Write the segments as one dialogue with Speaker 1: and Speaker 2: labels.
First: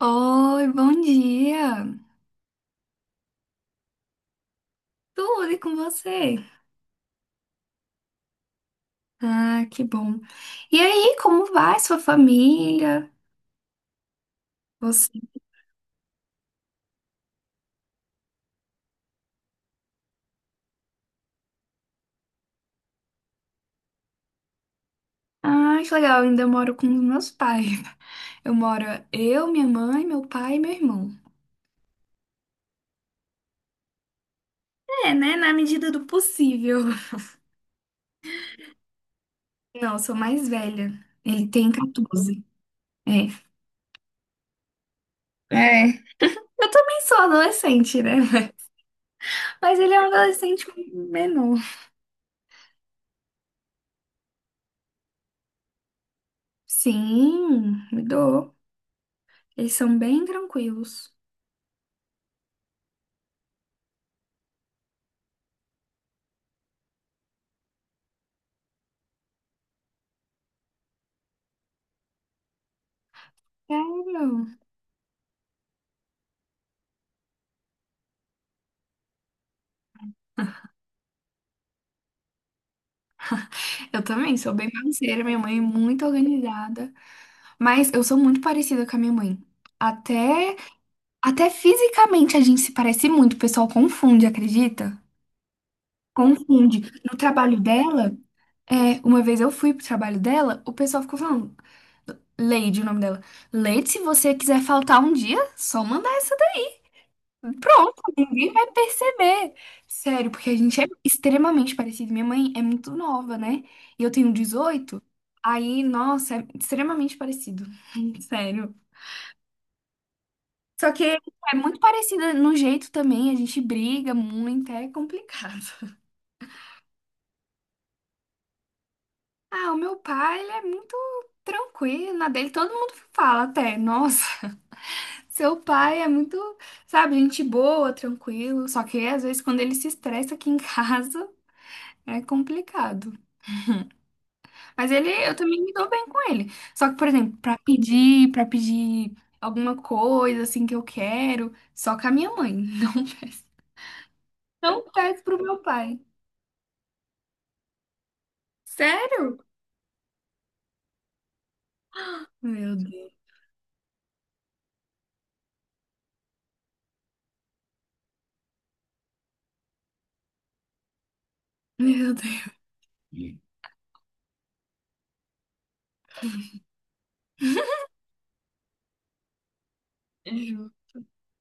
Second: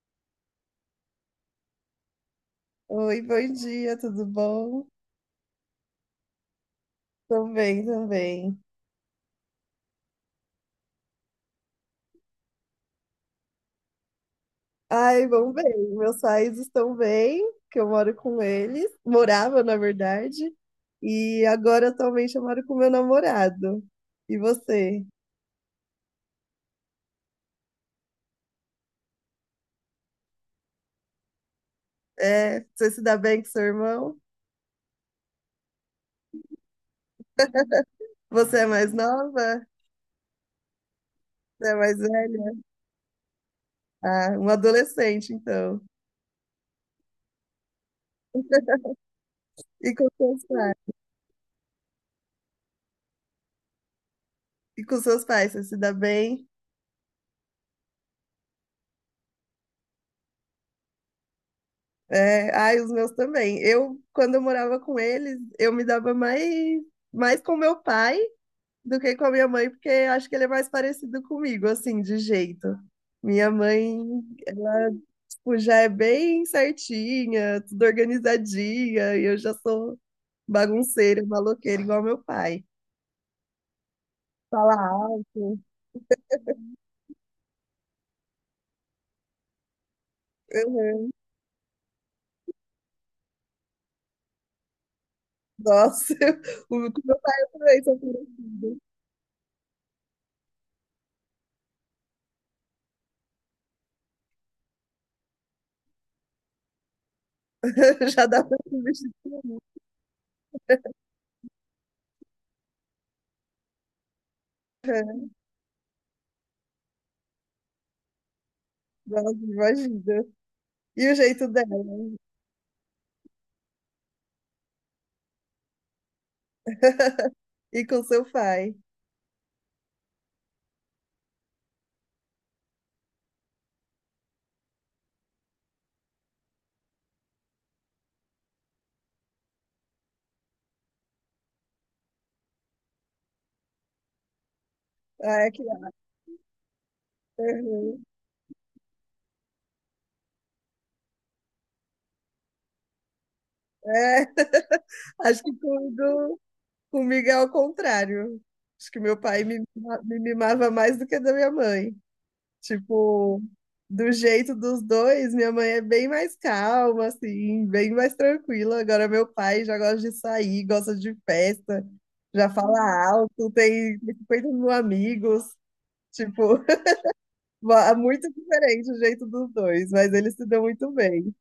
Speaker 1: Oi, bom dia!
Speaker 2: Oi, bom dia, tudo bom?
Speaker 1: Tudo e com você?
Speaker 2: Também, também.
Speaker 1: Ah, que bom. E aí, como vai sua família? Você?
Speaker 2: Ai, vão bem, meus pais estão bem, que eu moro com eles, morava, na verdade, e agora atualmente eu moro com meu namorado. E você?
Speaker 1: Ah, que legal, eu ainda moro com os meus pais. Eu moro eu, minha mãe, meu pai e meu irmão.
Speaker 2: É, você se dá bem com seu irmão?
Speaker 1: É, né? Na medida do possível.
Speaker 2: Você é mais nova?
Speaker 1: Não, eu sou mais velha. Ele tem
Speaker 2: Você é mais
Speaker 1: 14.
Speaker 2: velha?
Speaker 1: É.
Speaker 2: Ah, um adolescente, então.
Speaker 1: É. Eu também sou adolescente, né? Mas ele
Speaker 2: E
Speaker 1: é um
Speaker 2: com seus
Speaker 1: adolescente
Speaker 2: pais?
Speaker 1: menor.
Speaker 2: E com seus pais, você se dá bem?
Speaker 1: Sim, me dou. Eles são bem tranquilos.
Speaker 2: É, ai, os meus também. Eu, quando eu morava com eles, eu me dava mais com meu pai do que com a minha mãe, porque acho que ele é mais parecido comigo, assim, de jeito. Minha mãe,
Speaker 1: Sério?
Speaker 2: ela, tipo, já é bem certinha, tudo organizadinha, e eu já sou bagunceira, maloqueira, igual meu pai.
Speaker 1: Eu também sou bem
Speaker 2: Fala
Speaker 1: bagunceira, minha mãe
Speaker 2: alto.
Speaker 1: é muito organizada, mas eu sou muito parecida com a minha mãe. Até,
Speaker 2: Uhum.
Speaker 1: até fisicamente a gente se parece muito, o pessoal confunde, acredita?
Speaker 2: Nossa,
Speaker 1: Confunde.
Speaker 2: o com
Speaker 1: No
Speaker 2: meu pai eu
Speaker 1: trabalho
Speaker 2: também sou
Speaker 1: dela,
Speaker 2: parecida.
Speaker 1: é, uma vez eu fui pro trabalho dela, o pessoal ficou falando, Leide, o nome dela. Leide, se você quiser faltar um dia, só mandar. Pronto,
Speaker 2: Já dá
Speaker 1: ninguém
Speaker 2: pra
Speaker 1: vai
Speaker 2: se vestir,
Speaker 1: perceber. Sério, porque a gente é extremamente parecido. Minha mãe é muito nova, né? E eu tenho 18. Aí, nossa, é extremamente parecido. Sério.
Speaker 2: imagina.
Speaker 1: Só que
Speaker 2: E o jeito
Speaker 1: é
Speaker 2: dela.
Speaker 1: muito parecida no jeito também, a gente briga muito, é complicado.
Speaker 2: E com seu pai.
Speaker 1: Ah, o meu pai, ele é muito tranquilo, na dele todo mundo fala até, nossa, seu pai é muito, sabe, gente boa, tranquilo, só que às vezes quando ele se estressa aqui em casa, é complicado. Mas ele, eu
Speaker 2: Ai,
Speaker 1: também
Speaker 2: que.
Speaker 1: me dou bem com ele. Só que, por exemplo, pra
Speaker 2: Uhum.
Speaker 1: pedir, pra pedir alguma coisa assim que eu quero, só com a minha mãe. Não peço.
Speaker 2: É,
Speaker 1: Não peço pro
Speaker 2: acho que
Speaker 1: meu pai.
Speaker 2: comigo, comigo é ao contrário. Acho que meu
Speaker 1: Sério?
Speaker 2: pai me mimava mais do que da minha mãe.
Speaker 1: Meu Deus.
Speaker 2: Tipo, do jeito dos dois, minha mãe é bem mais calma, assim, bem mais tranquila. Agora meu pai já gosta de sair, gosta de festa,
Speaker 1: Meu
Speaker 2: já
Speaker 1: Deus.
Speaker 2: fala alto, tem 50 mil amigos. Tipo, é muito diferente o jeito dos dois, mas eles se dão
Speaker 1: Ju.
Speaker 2: muito bem.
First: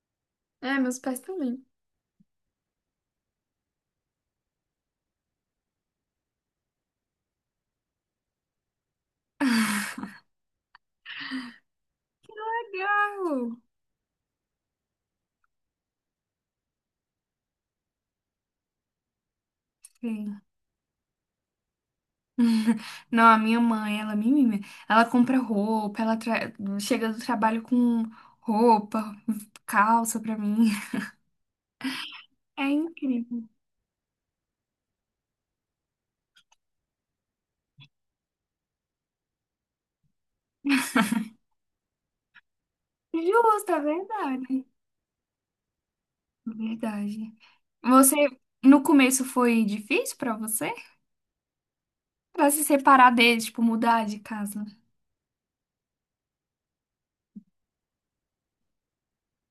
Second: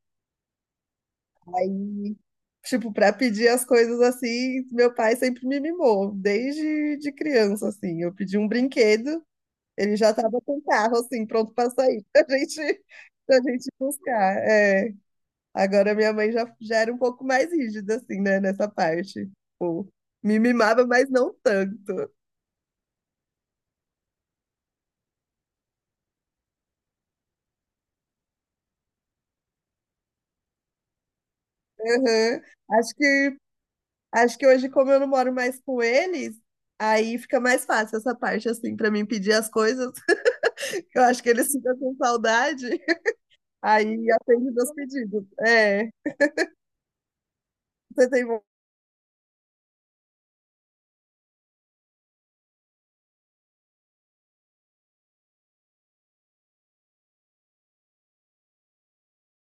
Speaker 1: É, meus pais também.
Speaker 2: Aí, tipo, para pedir as coisas assim, meu pai sempre me mimou, desde de criança, assim. Eu pedi um brinquedo, ele já estava com o carro, assim, pronto para sair, pra
Speaker 1: Legal.
Speaker 2: gente buscar. É. Agora minha mãe já era um pouco mais rígida, assim, né, nessa parte. Tipo, me
Speaker 1: Sim.
Speaker 2: mimava, mas não tanto.
Speaker 1: Não, a minha mãe, ela me mima. Ela compra roupa, ela tra- chega do trabalho com roupa, calça pra mim.
Speaker 2: Aham.
Speaker 1: É
Speaker 2: Acho que,
Speaker 1: incrível.
Speaker 2: acho que hoje, como eu não moro mais com eles, aí fica mais fácil essa parte, assim, para mim pedir as coisas. Eu acho que eles ficam com saudade.
Speaker 1: Justo, é
Speaker 2: Aí atende
Speaker 1: verdade.
Speaker 2: meus pedidos. É.
Speaker 1: Verdade.
Speaker 2: Você
Speaker 1: Você,
Speaker 2: tem. vo-
Speaker 1: no começo foi difícil pra você? Pra se separar deles, tipo, mudar de casa?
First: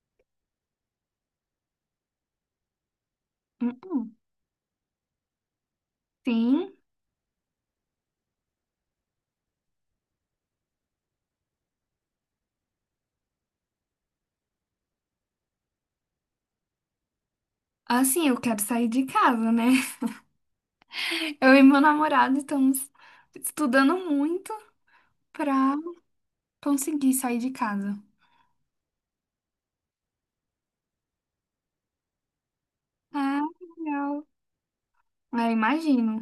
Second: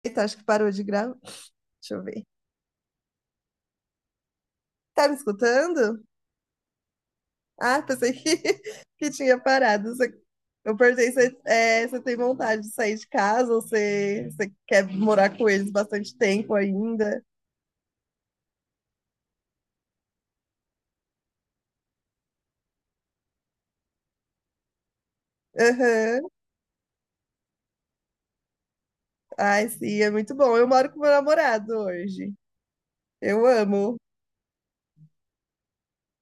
Speaker 2: Eita, acho que parou de gravar. Deixa eu ver.
Speaker 1: Uhum.
Speaker 2: Tá me escutando?
Speaker 1: Sim.
Speaker 2: Ah, pensei que, que tinha parado. Você... Eu perguntei se é, você tem vontade de sair de casa ou você quer morar com eles bastante tempo ainda.
Speaker 1: Assim, eu quero sair de casa, né? Eu e meu namorado estamos estudando muito pra
Speaker 2: Aham.
Speaker 1: conseguir sair de casa.
Speaker 2: Ai, sim, é muito bom. Eu moro com meu namorado hoje.
Speaker 1: Ah,
Speaker 2: Eu amo.
Speaker 1: legal. É, imagino.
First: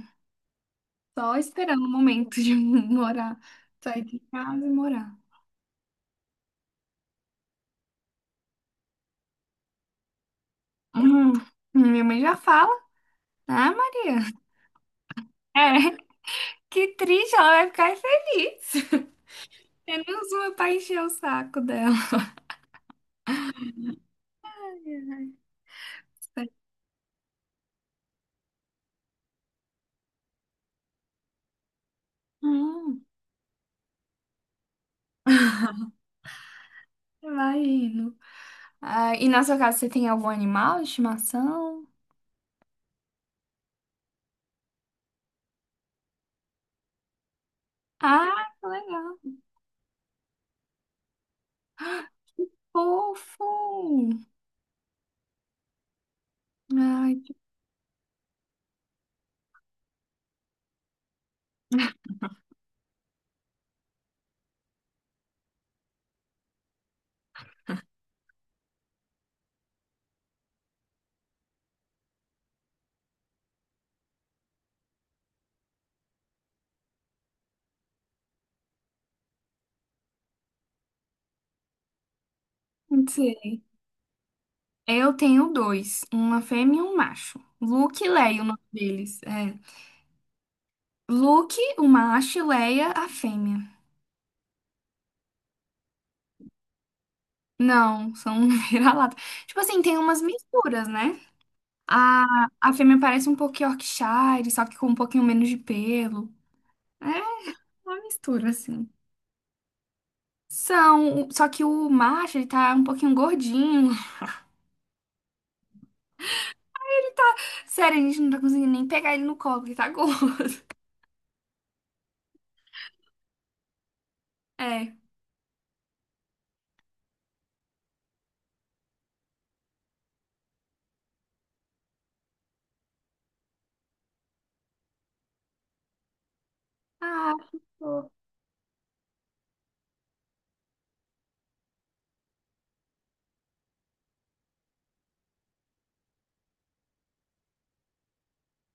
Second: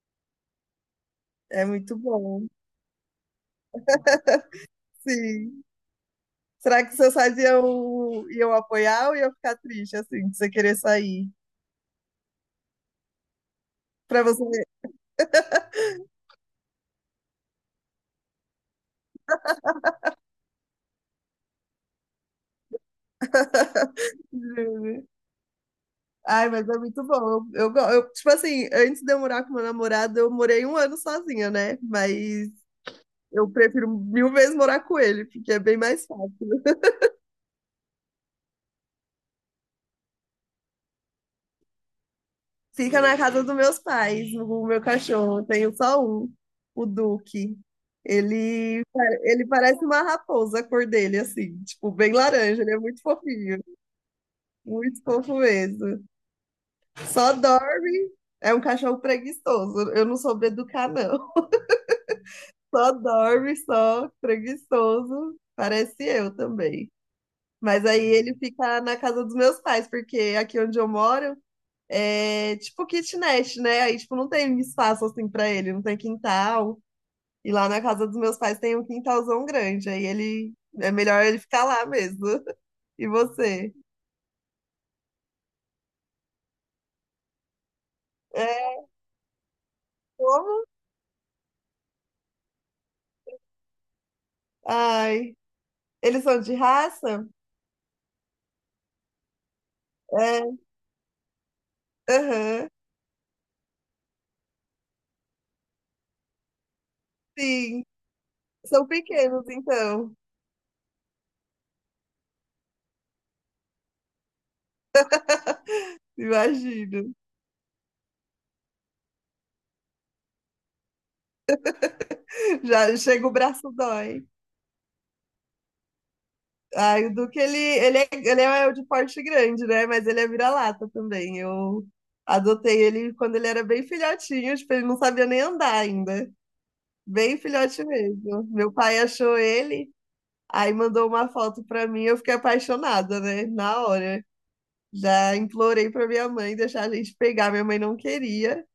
Speaker 1: Só
Speaker 2: É
Speaker 1: esperando o
Speaker 2: muito
Speaker 1: momento
Speaker 2: bom.
Speaker 1: de morar, sair de casa e morar.
Speaker 2: Sim. Será que seus pais iam apoiar ou iam ficar triste assim, de você querer sair?
Speaker 1: Hum, minha mãe já fala. Ah, Maria.
Speaker 2: Pra você.
Speaker 1: É, que triste, ela vai ficar feliz. Menos uma pra encher o saco dela.
Speaker 2: Ai, mas é muito bom. Eu, tipo assim, antes de eu morar com meu namorado, eu morei um ano sozinha, né? Mas
Speaker 1: Hum,
Speaker 2: eu prefiro mil vezes morar com ele, porque é bem mais fácil.
Speaker 1: vai indo. Ah, e na sua casa você tem algum animal de estimação?
Speaker 2: Fica na casa dos meus pais, o meu cachorro. Eu tenho só um, o Duque.
Speaker 1: Ah, que legal.
Speaker 2: Ele parece uma raposa, a cor dele, assim, tipo, bem laranja. Ele é muito
Speaker 1: Fofo.
Speaker 2: fofinho, muito fofo mesmo.
Speaker 1: Ai, que
Speaker 2: Só dorme. É um cachorro preguiçoso. Eu não soube educar, não. Só dorme, só preguiçoso. Parece eu também. Mas aí ele fica na casa dos meus pais, porque aqui onde eu moro é tipo kitnet, né? Aí, tipo, não tem espaço assim pra ele, não tem quintal. E lá na casa dos meus pais tem um quintalzão grande. Aí ele é melhor ele ficar lá mesmo.
Speaker 1: não
Speaker 2: E
Speaker 1: sei.
Speaker 2: você?
Speaker 1: Eu tenho dois, uma fêmea e um macho. Luke e Leia, o nome
Speaker 2: É,
Speaker 1: deles. É.
Speaker 2: como?
Speaker 1: Luke, o macho, e Leia, a fêmea.
Speaker 2: Ai, eles são de raça?
Speaker 1: Não, são vira-lata. Tipo assim, tem umas
Speaker 2: É,
Speaker 1: misturas, né? A,
Speaker 2: aham,
Speaker 1: a fêmea parece um pouco Yorkshire, só que com um pouquinho menos de pelo. É.
Speaker 2: sim.
Speaker 1: Uma mistura,
Speaker 2: São
Speaker 1: assim.
Speaker 2: pequenos, então.
Speaker 1: São, só que o macho, ele tá um pouquinho gordinho.
Speaker 2: Imagino.
Speaker 1: Sério, a gente não tá conseguindo nem pegar ele no colo, ele tá gordo.
Speaker 2: Já chega o braço dói.
Speaker 1: É.
Speaker 2: Ai, o Duque, ele é de porte grande, né? Mas ele é vira-lata também. Eu adotei ele quando ele era bem filhotinho, tipo, ele não sabia nem andar ainda.
Speaker 1: Ah,
Speaker 2: Bem
Speaker 1: que
Speaker 2: filhote
Speaker 1: fofo.
Speaker 2: mesmo. Meu pai achou ele, aí mandou uma foto pra mim, eu fiquei apaixonada, né? Na hora. Já implorei pra minha mãe deixar a gente pegar, minha mãe não queria,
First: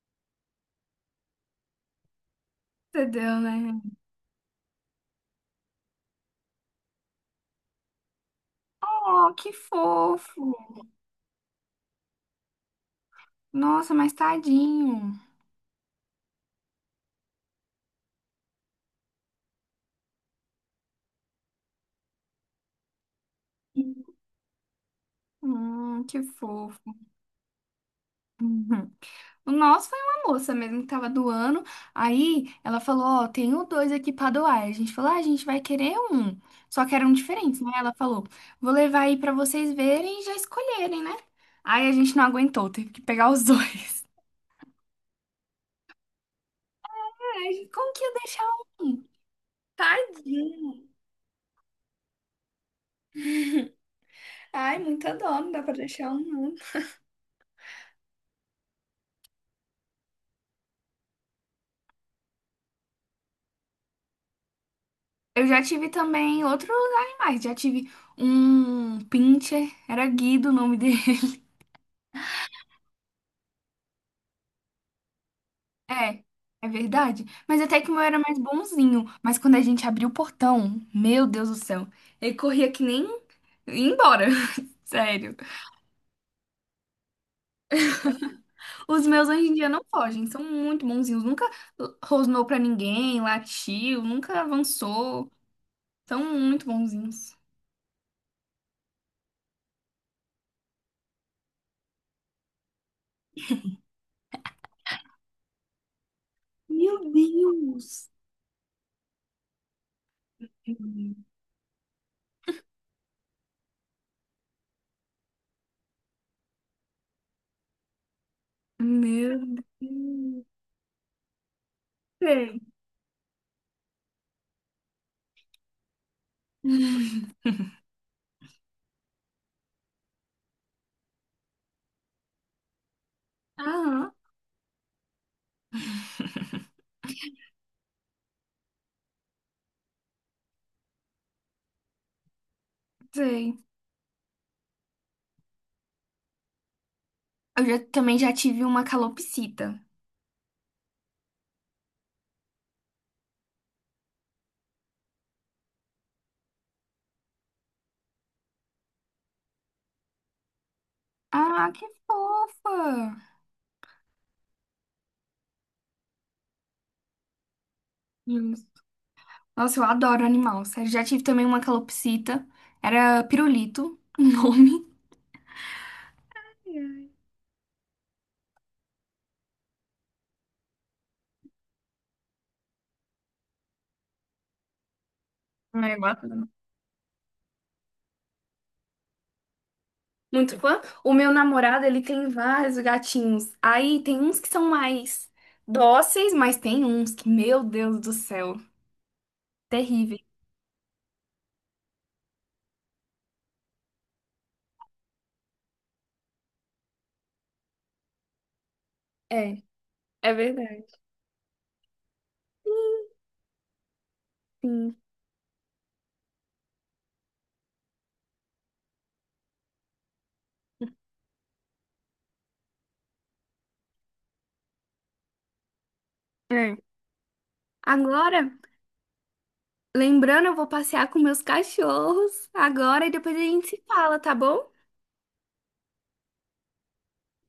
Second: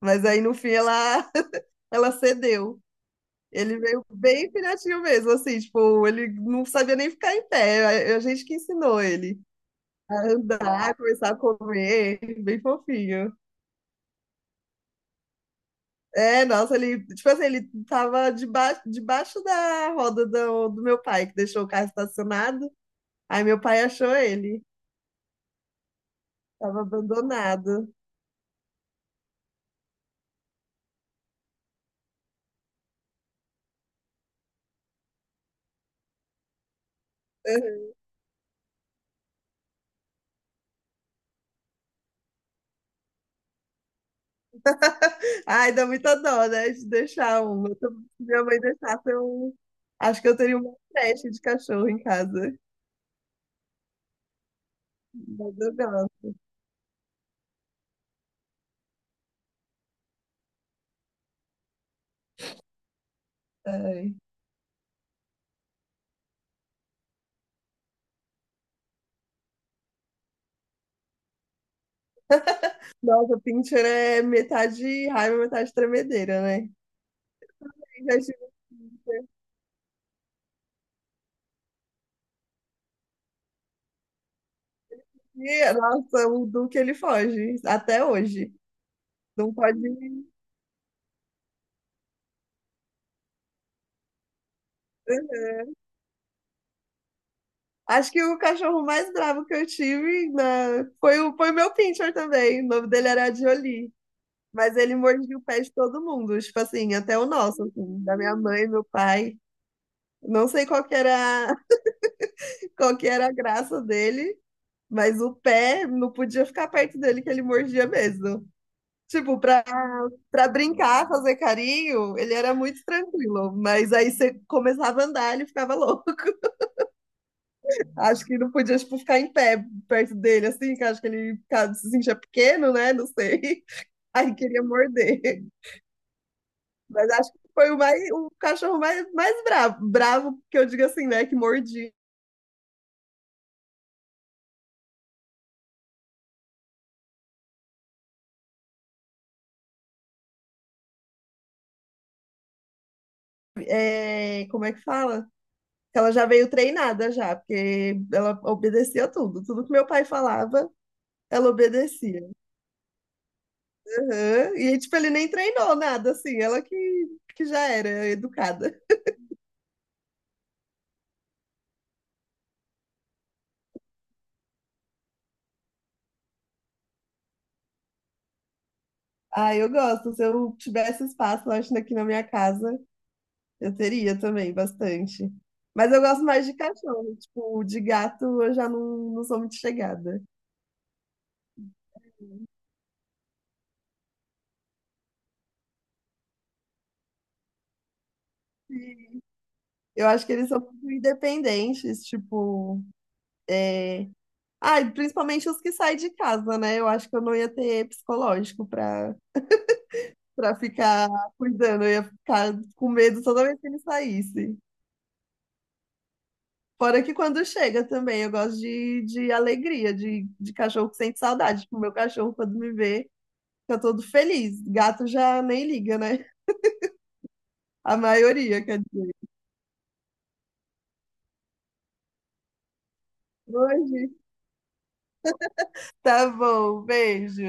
Speaker 2: mas aí no fim ela, ela cedeu.
Speaker 1: Entendeu,
Speaker 2: Ele
Speaker 1: né?
Speaker 2: veio bem filhotinho mesmo, assim, tipo, ele não sabia nem ficar em pé. A gente que ensinou
Speaker 1: Oh,
Speaker 2: ele
Speaker 1: que
Speaker 2: a
Speaker 1: fofo.
Speaker 2: andar, começar a comer, bem fofinho.
Speaker 1: Nossa, mas tadinho.
Speaker 2: É, nossa, ele, tipo assim, ele tava debaixo da roda do meu pai, que deixou o carro estacionado. Aí meu pai achou ele,
Speaker 1: Que
Speaker 2: tava
Speaker 1: fofo.
Speaker 2: abandonado.
Speaker 1: O nosso foi uma moça mesmo que tava doando. Aí ela falou: Ó, tenho dois aqui pra doar. A gente falou: Ah, a gente vai querer um. Só que eram diferentes, né? Ela falou: Vou levar aí pra vocês verem e já escolherem, né? Aí a gente não aguentou, teve que pegar os dois.
Speaker 2: Ai, dá muita dó, né, de deixar um.
Speaker 1: Ai, como
Speaker 2: Se
Speaker 1: que ia
Speaker 2: minha
Speaker 1: deixar
Speaker 2: mãe
Speaker 1: um?
Speaker 2: deixasse, eu acho que eu teria uma
Speaker 1: Tadinho.
Speaker 2: creche de cachorro em casa.
Speaker 1: Ai, muita dó, não
Speaker 2: Mas
Speaker 1: dá pra
Speaker 2: eu
Speaker 1: deixar um, não.
Speaker 2: gosto.
Speaker 1: Eu já tive também outros animais. Já tive um pincher, era Guido o nome dele.
Speaker 2: Nossa, Pinter é metade raiva, metade
Speaker 1: É,
Speaker 2: tremedeira,
Speaker 1: é
Speaker 2: né?
Speaker 1: verdade. Mas até que o meu
Speaker 2: Eu já
Speaker 1: era mais
Speaker 2: estive em
Speaker 1: bonzinho.
Speaker 2: Pinscher.
Speaker 1: Mas quando a gente abriu o portão, meu Deus do céu, ele corria que nem ia embora. Sério.
Speaker 2: E, nossa, o Duque ele foge, até hoje.
Speaker 1: Os meus hoje
Speaker 2: Não
Speaker 1: em dia
Speaker 2: pode.
Speaker 1: não fogem, são muito bonzinhos. Nunca rosnou pra ninguém, latiu, nunca avançou. São muito bonzinhos.
Speaker 2: Acho que o cachorro mais bravo que eu tive na... foi o meu Pinscher também. O nome dele era Jolie. Mas ele mordia o pé de todo mundo, tipo assim,
Speaker 1: Meu
Speaker 2: até o nosso, assim,
Speaker 1: Deus!
Speaker 2: da minha mãe, meu pai. Não sei qual que era, qual que era a graça dele, mas o pé não podia ficar perto dele, que ele mordia mesmo.
Speaker 1: Meu
Speaker 2: Tipo, pra
Speaker 1: Deus.
Speaker 2: para brincar, fazer carinho, ele era
Speaker 1: Sei.
Speaker 2: muito tranquilo. Mas aí você começava a andar, ele ficava louco. Acho que não podia, tipo, ficar em pé perto dele, assim, que acho que ele ficava, se sentia pequeno, né? Não sei.
Speaker 1: Aham,
Speaker 2: Aí queria morder. Mas acho que foi o cachorro mais bravo. Bravo, que eu digo assim, né? Que mordi.
Speaker 1: sei. Eu já- também já tive uma calopsita.
Speaker 2: É, como é que fala? Que ela já veio treinada já, porque ela obedecia tudo. Tudo que meu pai falava, ela
Speaker 1: Ah, que
Speaker 2: obedecia.
Speaker 1: fofa!
Speaker 2: Aham. E, tipo, ele nem treinou nada, assim, que já era educada.
Speaker 1: Nossa, eu adoro animal, sério. Já tive também uma calopsita. Era pirulito, o nome.
Speaker 2: Ah, eu gosto. Se eu tivesse espaço, eu acho, aqui na minha casa, eu teria também bastante.
Speaker 1: Um
Speaker 2: Mas eu gosto
Speaker 1: negócio
Speaker 2: mais de cachorro, tipo, de gato eu já não, não sou muito chegada.
Speaker 1: muito fã. O meu namorado, ele tem vários gatinhos. Aí tem uns que são mais dóceis, mas tem uns que, meu Deus do céu,
Speaker 2: Sim. Eu
Speaker 1: terrível.
Speaker 2: acho que eles são muito independentes, tipo, é... Ah, e principalmente os que saem de casa, né? Eu acho que eu não ia ter psicológico
Speaker 1: É, é
Speaker 2: pra
Speaker 1: verdade.
Speaker 2: ficar cuidando, eu ia ficar com medo toda vez que ele saísse.
Speaker 1: Sim.
Speaker 2: Fora que quando chega também, eu gosto de alegria, de cachorro que sente saudade. Tipo, meu cachorro, quando me vê, fica todo feliz. Gato já nem liga, né?
Speaker 1: É.
Speaker 2: A
Speaker 1: Agora,
Speaker 2: maioria, quer dizer.
Speaker 1: lembrando, eu vou passear com meus cachorros agora e depois a gente se
Speaker 2: Hoje,
Speaker 1: fala, tá bom?
Speaker 2: tá bom, beijo.